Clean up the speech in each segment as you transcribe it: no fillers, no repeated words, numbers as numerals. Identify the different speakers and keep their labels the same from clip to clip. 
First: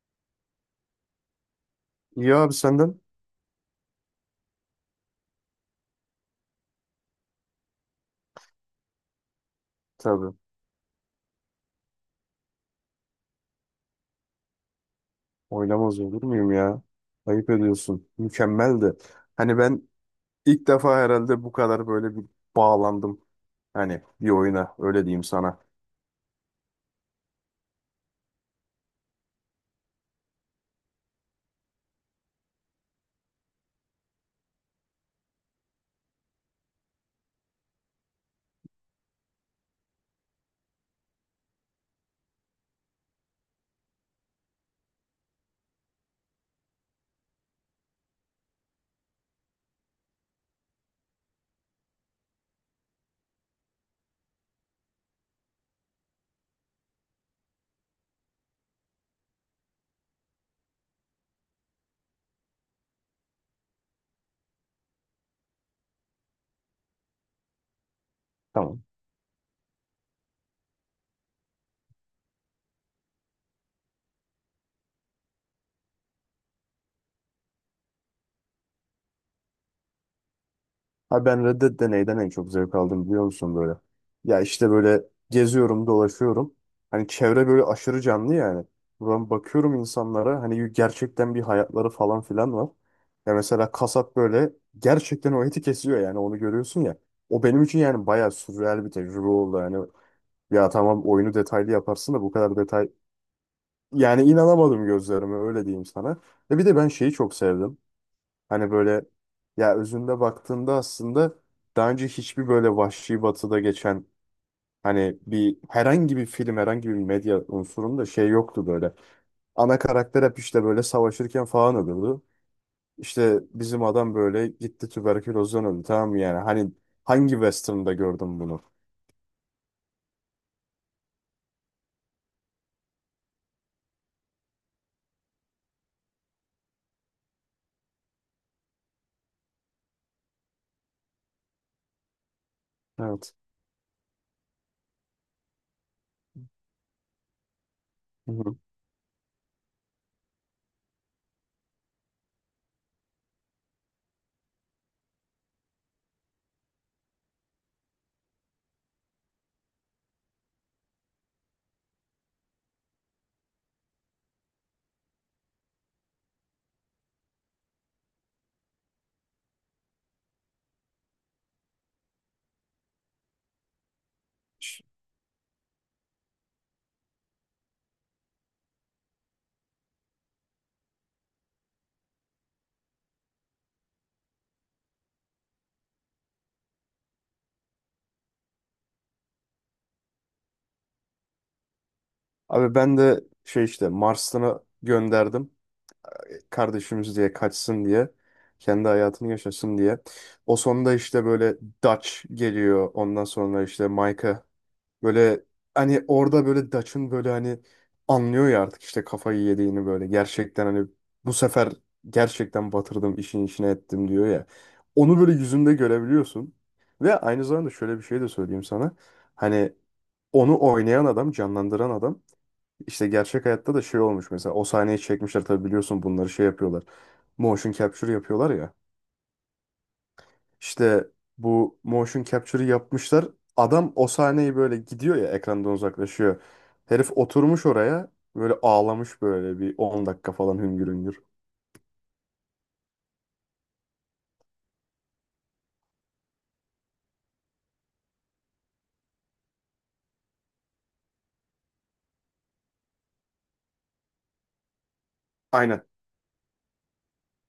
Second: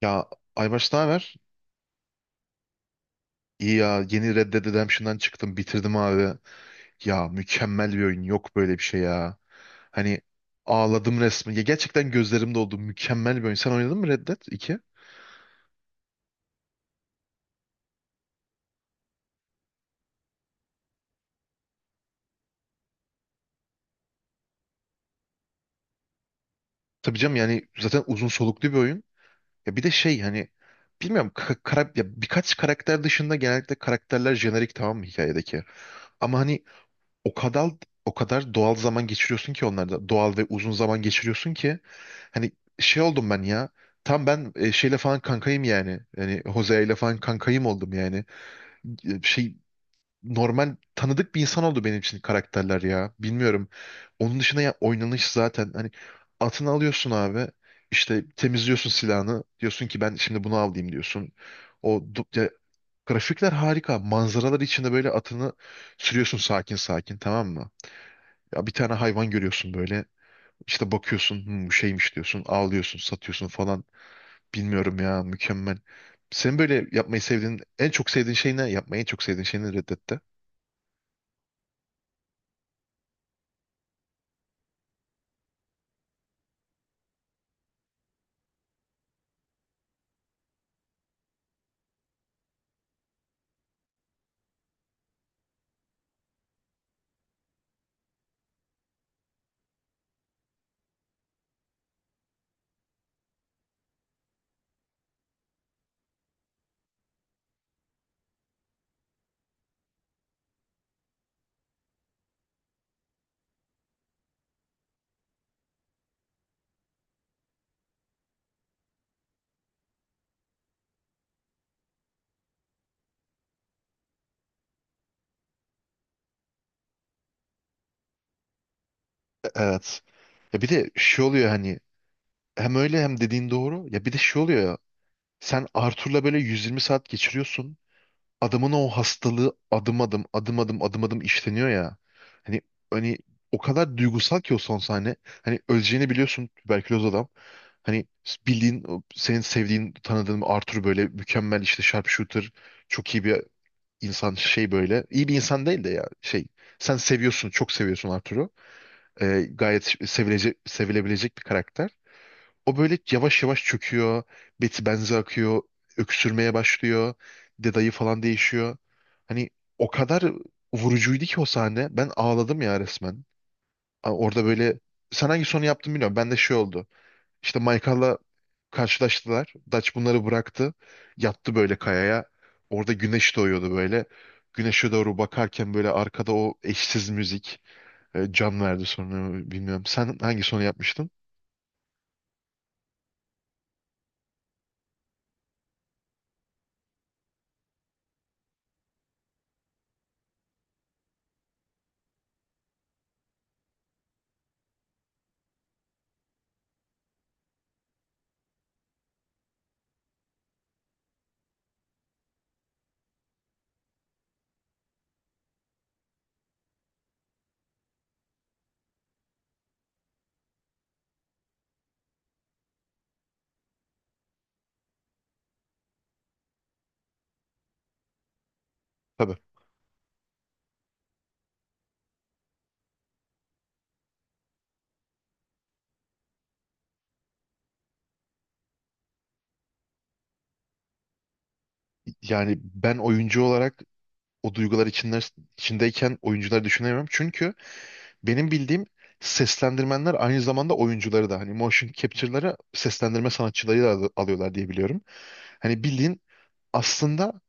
Speaker 1: Ya Aybaş ne haber?
Speaker 2: İyi abi senden.
Speaker 1: İyi ya yeni Red Dead Redemption'dan çıktım bitirdim abi. Ya mükemmel bir oyun yok böyle bir şey ya. Hani
Speaker 2: Tabii.
Speaker 1: ağladım resmen. Ya gerçekten gözlerim doldu. Mükemmel bir oyun. Sen oynadın mı Red Dead 2?
Speaker 2: Oynamaz olur muyum ya? Ayıp ediyorsun. Mükemmeldi. Hani ben ilk defa herhalde bu kadar böyle bir bağlandım. Hani bir oyuna öyle diyeyim sana.
Speaker 1: Tabii canım yani zaten uzun soluklu bir oyun. Ya bir de şey hani bilmiyorum ya birkaç karakter dışında genellikle karakterler jenerik tamam mı hikayedeki? Ama hani O kadar o kadar doğal zaman geçiriyorsun ki onlarda. Doğal ve uzun zaman geçiriyorsun ki hani şey oldum ben ya. Tam ben şeyle falan kankayım yani. Yani Jose ile falan kankayım oldum yani. Şey normal tanıdık bir insan oldu benim için karakterler ya. Bilmiyorum. Onun dışında ya oynanış zaten hani atını alıyorsun abi. İşte temizliyorsun silahını. Diyorsun ki ben şimdi bunu alayım diyorsun. Ya, grafikler harika. Manzaralar içinde böyle atını sürüyorsun sakin sakin tamam mı? Ya bir
Speaker 2: Tamam.
Speaker 1: tane hayvan görüyorsun böyle. İşte bakıyorsun "Hmm, bu şeymiş diyorsun. Ağlıyorsun, satıyorsun falan. Bilmiyorum ya mükemmel. Senin böyle yapmayı sevdiğin, en çok sevdiğin şey ne? Yapmayı en çok sevdiğin şey ne Red Dead'te?
Speaker 2: Abi ben Red Dead de en çok zevk aldım biliyor musun böyle? Ya işte böyle geziyorum, dolaşıyorum. Hani çevre böyle aşırı canlı yani. Buradan bakıyorum insanlara hani gerçekten bir hayatları falan filan var. Ya mesela kasap böyle gerçekten o eti kesiyor yani onu görüyorsun ya. O benim için yani bayağı sürreal bir tecrübe oldu. Yani ya tamam oyunu detaylı yaparsın da bu kadar detay... Yani inanamadım gözlerime öyle diyeyim sana. Ve bir de ben şeyi çok sevdim. Hani böyle ya özünde baktığında aslında daha önce hiçbir böyle Vahşi Batı'da geçen hani bir herhangi bir film herhangi bir medya unsurunda şey yoktu böyle. Ana karakter hep işte böyle savaşırken falan ölüyordu. İşte bizim adam böyle gitti tüberkülozdan öldü tamam mı yani hani hangi western'da gördüm bunu?
Speaker 1: Evet. Ya bir de şey oluyor hani hem öyle hem dediğin doğru. Ya bir de şey oluyor ya. Sen Arthur'la böyle 120 saat geçiriyorsun. Adamın o hastalığı adım adım adım adım adım adım işleniyor ya. Hani hani
Speaker 2: Evet.
Speaker 1: o kadar duygusal ki o son sahne. Hani öleceğini biliyorsun tüberküloz adam. Hani
Speaker 2: Hı hı.
Speaker 1: bildiğin o senin sevdiğin tanıdığın Arthur böyle mükemmel işte sharpshooter çok iyi bir insan şey böyle. İyi bir insan değil de ya şey. Sen seviyorsun, çok seviyorsun Arthur'u. Gayet sevilecek, sevilebilecek bir karakter. O böyle yavaş yavaş çöküyor. Beti benzi akıyor. Öksürmeye başlıyor. Dedayı falan değişiyor. Hani o kadar vurucuydu ki o sahne. Ben ağladım ya resmen. Orada böyle sen hangi sonu yaptın bilmiyorum. Ben de şey oldu. İşte Michael'la karşılaştılar. Dutch bunları bıraktı. Yattı böyle kayaya. Orada güneş doğuyordu böyle. Güneşe doğru bakarken böyle arkada o eşsiz müzik can verdi sonra bilmiyorum. Sen hangi sonu yapmıştın?
Speaker 2: Abi ben de şey işte Mars'ını gönderdim. Kardeşimiz diye kaçsın diye kendi hayatını yaşasın diye. O sonunda işte böyle Dutch geliyor. Ondan sonra işte Micah böyle hani orada böyle Dutch'ın böyle hani anlıyor ya artık işte kafayı yediğini böyle gerçekten hani bu sefer gerçekten batırdım işin içine ettim diyor ya. Onu böyle yüzünde görebiliyorsun. Ve aynı zamanda şöyle bir şey de söyleyeyim sana. Hani onu oynayan adam, canlandıran adam işte gerçek hayatta da şey olmuş mesela o sahneyi çekmişler tabii biliyorsun bunları şey yapıyorlar. Motion capture yapıyorlar ya.
Speaker 1: Tabii.
Speaker 2: İşte bu motion capture'ı yapmışlar. Adam o sahneyi böyle gidiyor ya ekrandan uzaklaşıyor. Herif oturmuş oraya böyle ağlamış böyle bir 10 dakika falan hüngür hüngür.
Speaker 1: Yani ben oyuncu olarak o duygular içinde, içindeyken oyuncuları düşünemiyorum. Çünkü benim bildiğim seslendirmenler aynı zamanda oyuncuları da hani motion capture'ları seslendirme sanatçıları da alıyorlar diye biliyorum.
Speaker 2: Aynen.
Speaker 1: Hani bildiğin aslında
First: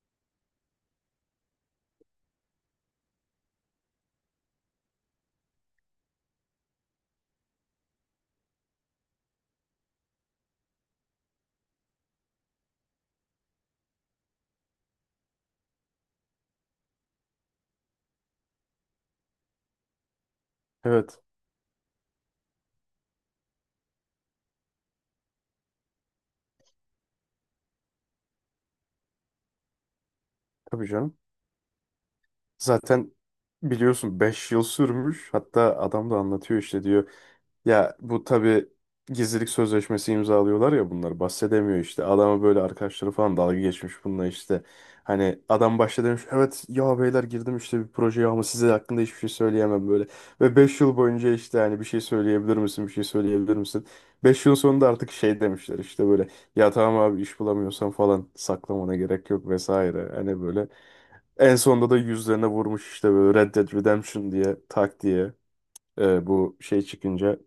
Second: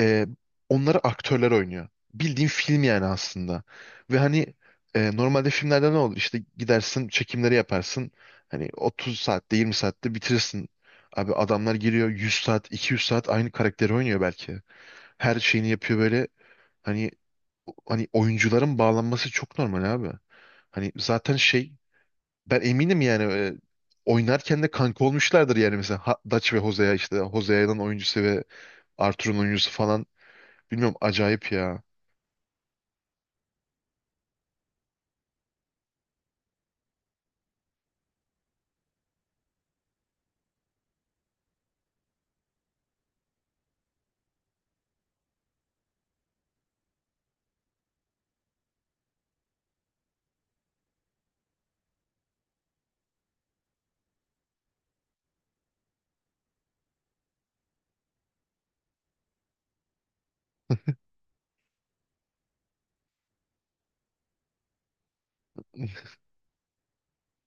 Speaker 1: e, onları aktörler oynuyor. Bildiğin film yani aslında. Ve hani normalde filmlerde ne olur? İşte gidersin çekimleri yaparsın. Hani 30 saatte 20 saatte bitirirsin. Abi adamlar giriyor 100 saat 200 saat aynı karakteri oynuyor belki. Her şeyini yapıyor böyle. Hani hani oyuncuların bağlanması çok normal abi. Hani
Speaker 2: Evet.
Speaker 1: zaten şey ben eminim yani oynarken de kanka olmuşlardır yani mesela Dutch ve Hosea işte Hosea'nın oyuncusu ve Arthur'un oyuncusu falan
Speaker 2: Tabii
Speaker 1: bilmiyorum
Speaker 2: canım.
Speaker 1: acayip ya.
Speaker 2: Zaten biliyorsun 5 yıl sürmüş. Hatta adam da anlatıyor işte diyor. Ya bu tabii gizlilik sözleşmesi imzalıyorlar ya bunlar bahsedemiyor işte. Adama böyle arkadaşları falan dalga geçmiş bununla işte. Hani adam başta demiş evet ya beyler girdim işte bir projeye ama size hakkında hiçbir şey söyleyemem böyle. Ve 5 yıl boyunca işte hani bir şey söyleyebilir misin bir şey söyleyebilir misin? 5 yıl sonunda artık şey demişler işte böyle ya tamam abi iş bulamıyorsan falan saklamana gerek yok vesaire. Hani böyle en sonunda da yüzlerine vurmuş işte böyle Red Dead Redemption diye tak diye. Bu şey çıkınca.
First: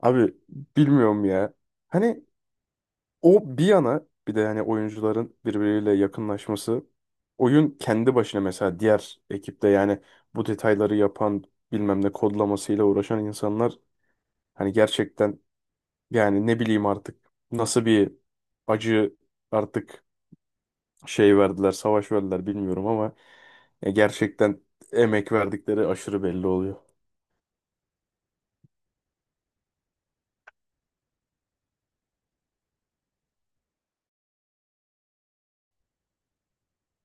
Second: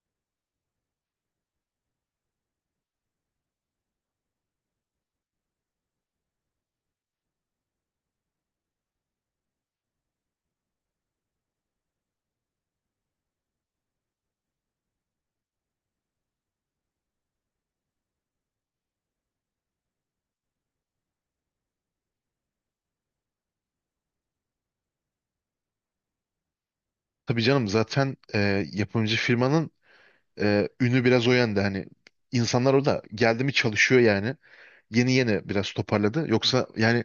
Speaker 2: Abi bilmiyorum ya. Hani o bir yana bir de hani oyuncuların birbiriyle yakınlaşması. Oyun kendi başına mesela diğer ekipte yani bu detayları yapan bilmem ne kodlamasıyla uğraşan insanlar hani gerçekten yani ne bileyim artık nasıl bir acı artık şey verdiler savaş verdiler bilmiyorum ama ya gerçekten emek verdikleri aşırı belli oluyor.
Speaker 1: Tabii canım zaten yapımcı firmanın ünü biraz o yönde hani insanlar orada geldi mi çalışıyor yani yeni yeni biraz toparladı yoksa yani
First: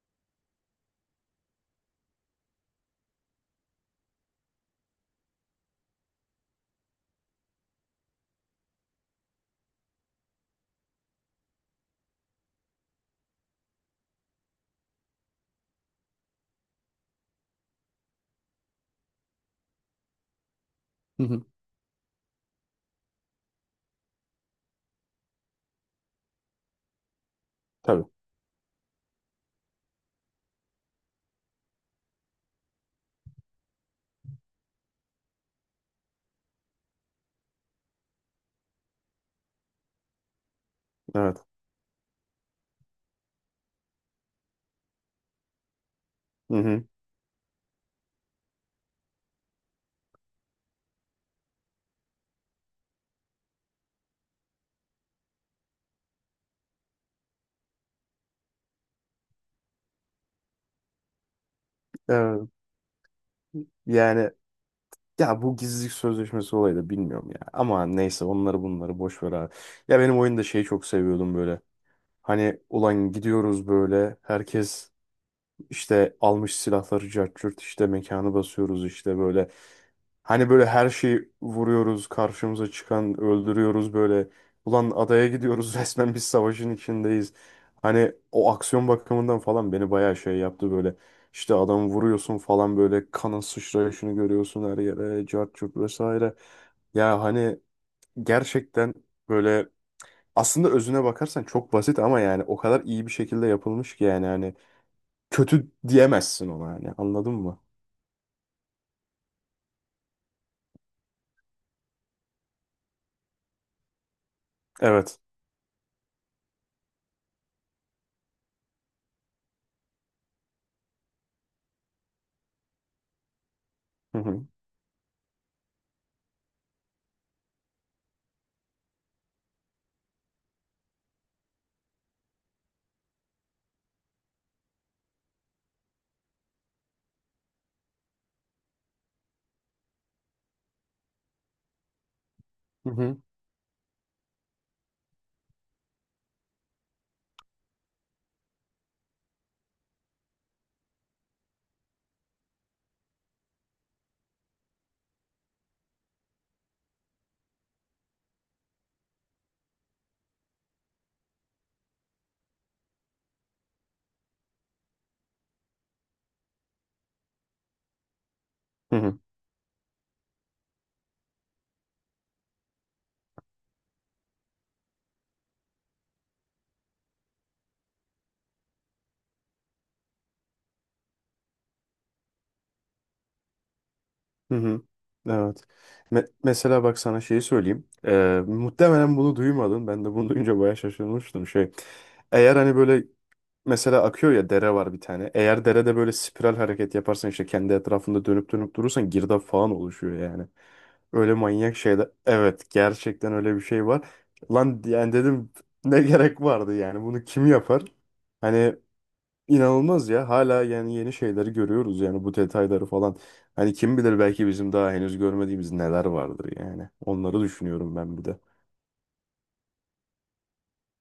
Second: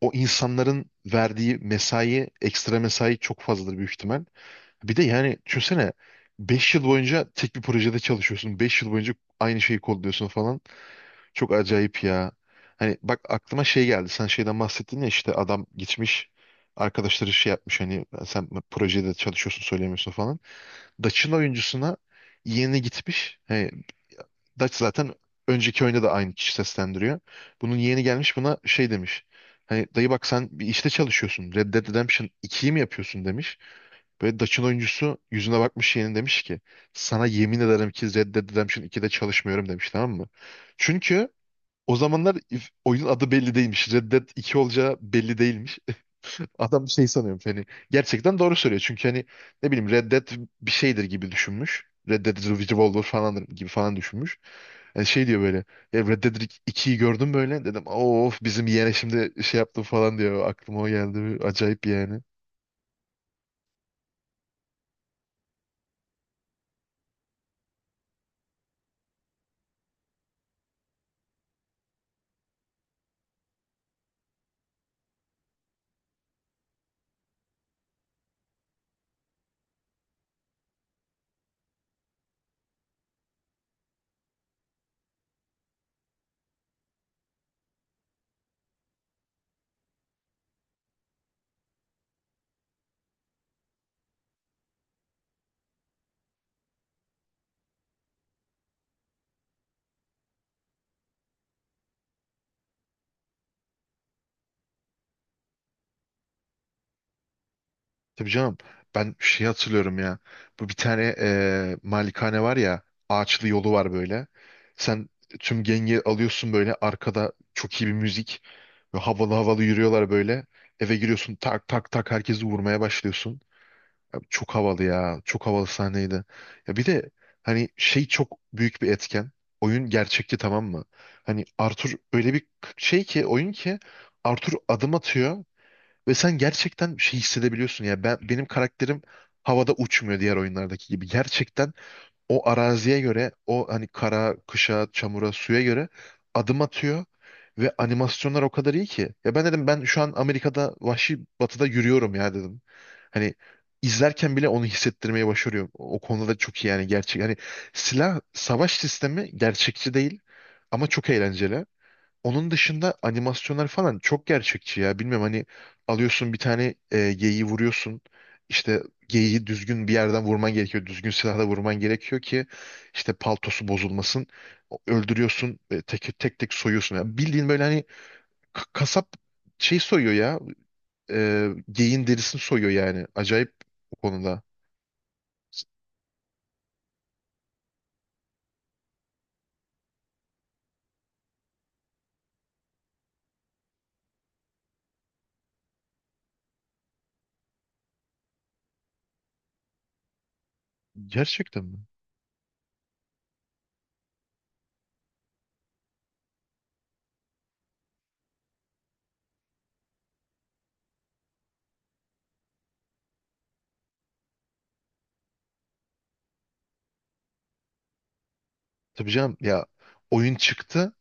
Speaker 1: o insanların verdiği mesai ekstra mesai çok fazladır büyük ihtimal. Bir de yani düşünsene 5 yıl boyunca tek bir projede çalışıyorsun. 5 yıl boyunca aynı şeyi kodluyorsun falan. Çok acayip ya. Hani bak aklıma şey geldi. Sen şeyden bahsettin ya işte adam gitmiş arkadaşları şey yapmış hani sen projede çalışıyorsun söylemiyorsun falan.
Speaker 2: Hı
Speaker 1: Dutch'ın
Speaker 2: hı.
Speaker 1: oyuncusuna yeğeni gitmiş. Hani Dutch zaten önceki oyunda da aynı kişi seslendiriyor. Bunun yeğeni
Speaker 2: Tabii.
Speaker 1: gelmiş buna şey demiş. Hani dayı bak sen bir işte çalışıyorsun. Red Dead Redemption 2'yi mi yapıyorsun demiş. Böyle Dutch'ın oyuncusu yüzüne bakmış yeğenin demiş ki sana yemin ederim ki Red Dead Redemption 2'de çalışmıyorum demiş tamam mı? Çünkü
Speaker 2: Evet.
Speaker 1: o zamanlar oyunun adı belli değilmiş. Red Dead 2 olacağı belli değilmiş.
Speaker 2: Hı hı.
Speaker 1: Adam şey sanıyormuş hani gerçekten doğru söylüyor. Çünkü hani ne bileyim Red Dead bir şeydir gibi düşünmüş. Red Dead Revolver falan gibi falan düşünmüş. Yani şey diyor böyle "Ya Red Dead 2'yi gördüm böyle dedim of bizim yeğene şimdi şey yaptım falan diyor. Aklıma o geldi acayip yani.
Speaker 2: Evet. Yani ya bu gizlilik sözleşmesi olayı da bilmiyorum ya. Ama neyse onları bunları boş ver abi. Ya benim oyunda şeyi çok seviyordum böyle. Hani ulan gidiyoruz böyle herkes işte almış silahları cart curt, işte mekanı basıyoruz işte böyle. Hani böyle her şeyi vuruyoruz karşımıza çıkan öldürüyoruz böyle. Ulan adaya gidiyoruz resmen biz savaşın içindeyiz. Hani o aksiyon bakımından falan beni bayağı şey yaptı böyle. İşte adamı vuruyorsun falan böyle kanın sıçrayışını görüyorsun her yere cart curt vesaire. Ya hani gerçekten böyle aslında özüne bakarsan çok basit ama yani o kadar iyi bir şekilde yapılmış ki yani hani kötü diyemezsin ona yani anladın mı?
Speaker 1: Tabii canım. Ben şey hatırlıyorum ya. Bu bir tane malikane var ya. Ağaçlı yolu var böyle. Sen
Speaker 2: Evet.
Speaker 1: tüm gengi alıyorsun böyle. Arkada çok iyi bir müzik. Ve havalı havalı yürüyorlar böyle. Eve giriyorsun tak tak tak herkesi vurmaya başlıyorsun.
Speaker 2: Hı
Speaker 1: Ya
Speaker 2: hı.
Speaker 1: çok havalı ya. Çok havalı sahneydi. Ya bir de hani şey çok büyük bir etken. Oyun gerçekti tamam mı? Hani Arthur öyle bir şey ki oyun ki Arthur adım atıyor. Ve sen gerçekten şey hissedebiliyorsun ya ben benim karakterim havada uçmuyor diğer oyunlardaki gibi. Gerçekten o
Speaker 2: Hı
Speaker 1: araziye
Speaker 2: hı.
Speaker 1: göre o hani kara, kışa, çamura, suya göre adım atıyor ve animasyonlar o kadar iyi ki. Ya ben dedim ben şu an Amerika'da vahşi batıda yürüyorum ya dedim. Hani izlerken bile onu hissettirmeye başarıyor. O konuda da çok iyi yani gerçek. Hani silah savaş sistemi gerçekçi değil ama çok eğlenceli. Onun dışında animasyonlar falan çok gerçekçi ya. Bilmiyorum hani alıyorsun bir tane geyiği vuruyorsun. İşte
Speaker 2: Hı hı.
Speaker 1: geyiği düzgün bir yerden vurman gerekiyor. Düzgün silahla vurman gerekiyor ki işte paltosu bozulmasın. Öldürüyorsun tek tek tek soyuyorsun. Ya bildiğin böyle hani kasap şey soyuyor ya. Geyiğin derisini soyuyor yani. Acayip o konuda.
Speaker 2: Hı hı. Evet.
Speaker 1: S-
Speaker 2: Mesela bak sana şeyi söyleyeyim. Muhtemelen bunu duymadın. Ben de bunu duyunca bayağı şaşırmıştım şey. Eğer hani böyle mesela akıyor ya dere var bir tane. Eğer derede böyle spiral hareket yaparsan işte kendi etrafında dönüp dönüp durursan girdap falan oluşuyor yani. Öyle
Speaker 1: Gerçekten
Speaker 2: manyak
Speaker 1: mi?
Speaker 2: şeyler. Evet gerçekten öyle bir şey var. Lan yani dedim ne gerek vardı yani bunu kim yapar? Hani İnanılmaz ya. Hala yani yeni şeyleri görüyoruz yani bu detayları falan. Hani kim bilir belki bizim daha henüz görmediğimiz neler vardır yani. Onları düşünüyorum ben bir de.
Speaker 1: Tabii canım ya oyun çıktı.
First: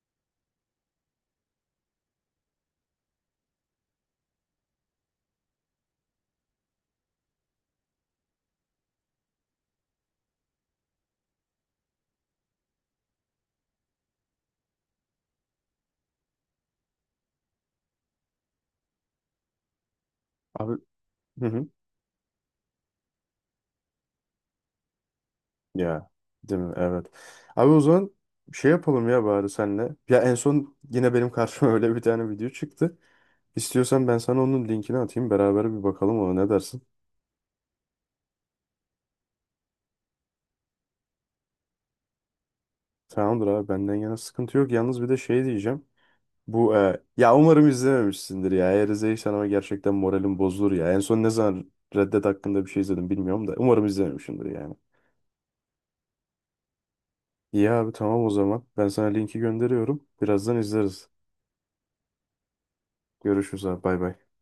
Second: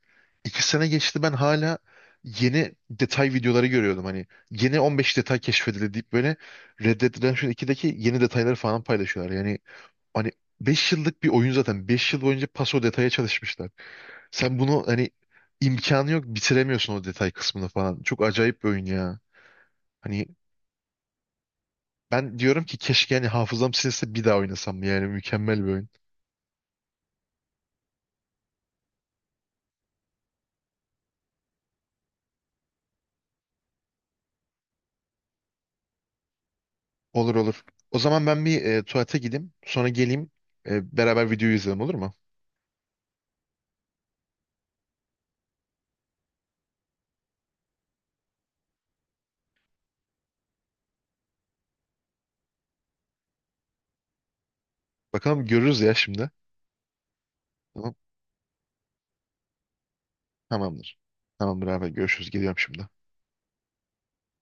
Speaker 1: 2 sene geçti ben hala yeni detay videoları görüyordum. Hani yeni 15 detay keşfedildi deyip böyle Red Dead Redemption 2'deki yeni detayları falan paylaşıyorlar. Yani hani 5 yıllık bir oyun zaten. 5 yıl boyunca paso detaya çalışmışlar. Sen bunu hani imkanı yok bitiremiyorsun o detay kısmını falan. Çok acayip bir oyun ya. Hani
Speaker 2: Abi, hı hı.
Speaker 1: ben diyorum ki keşke hani hafızam silinse bir daha oynasam. Yani mükemmel bir oyun.
Speaker 2: Ya değil mi? Evet. Abi o zaman şey yapalım ya bari senle. Ya en son yine benim karşıma öyle bir tane video çıktı. İstiyorsan ben sana onun linkini atayım. Beraber bir bakalım ona ne dersin?
Speaker 1: Olur olur. O zaman ben bir tuvalete gideyim. Sonra geleyim. Beraber videoyu izleyelim olur mu?
Speaker 2: Tamamdır abi benden yana sıkıntı yok. Yalnız bir de şey diyeceğim. Bu ya umarım izlememişsindir ya. Eğer izleyirsen ama gerçekten moralim bozulur ya. En son ne zaman Red hakkında bir şey izledim bilmiyorum da. Umarım izlememişsindir yani.
Speaker 1: Bakalım görürüz ya şimdi.
Speaker 2: İyi abi
Speaker 1: Tamam.
Speaker 2: tamam o zaman. Ben sana linki gönderiyorum. Birazdan
Speaker 1: Tamamdır.
Speaker 2: izleriz.
Speaker 1: Tamamdır abi. Görüşürüz. Geliyorum şimdi.
Speaker 2: Görüşürüz abi bay bay.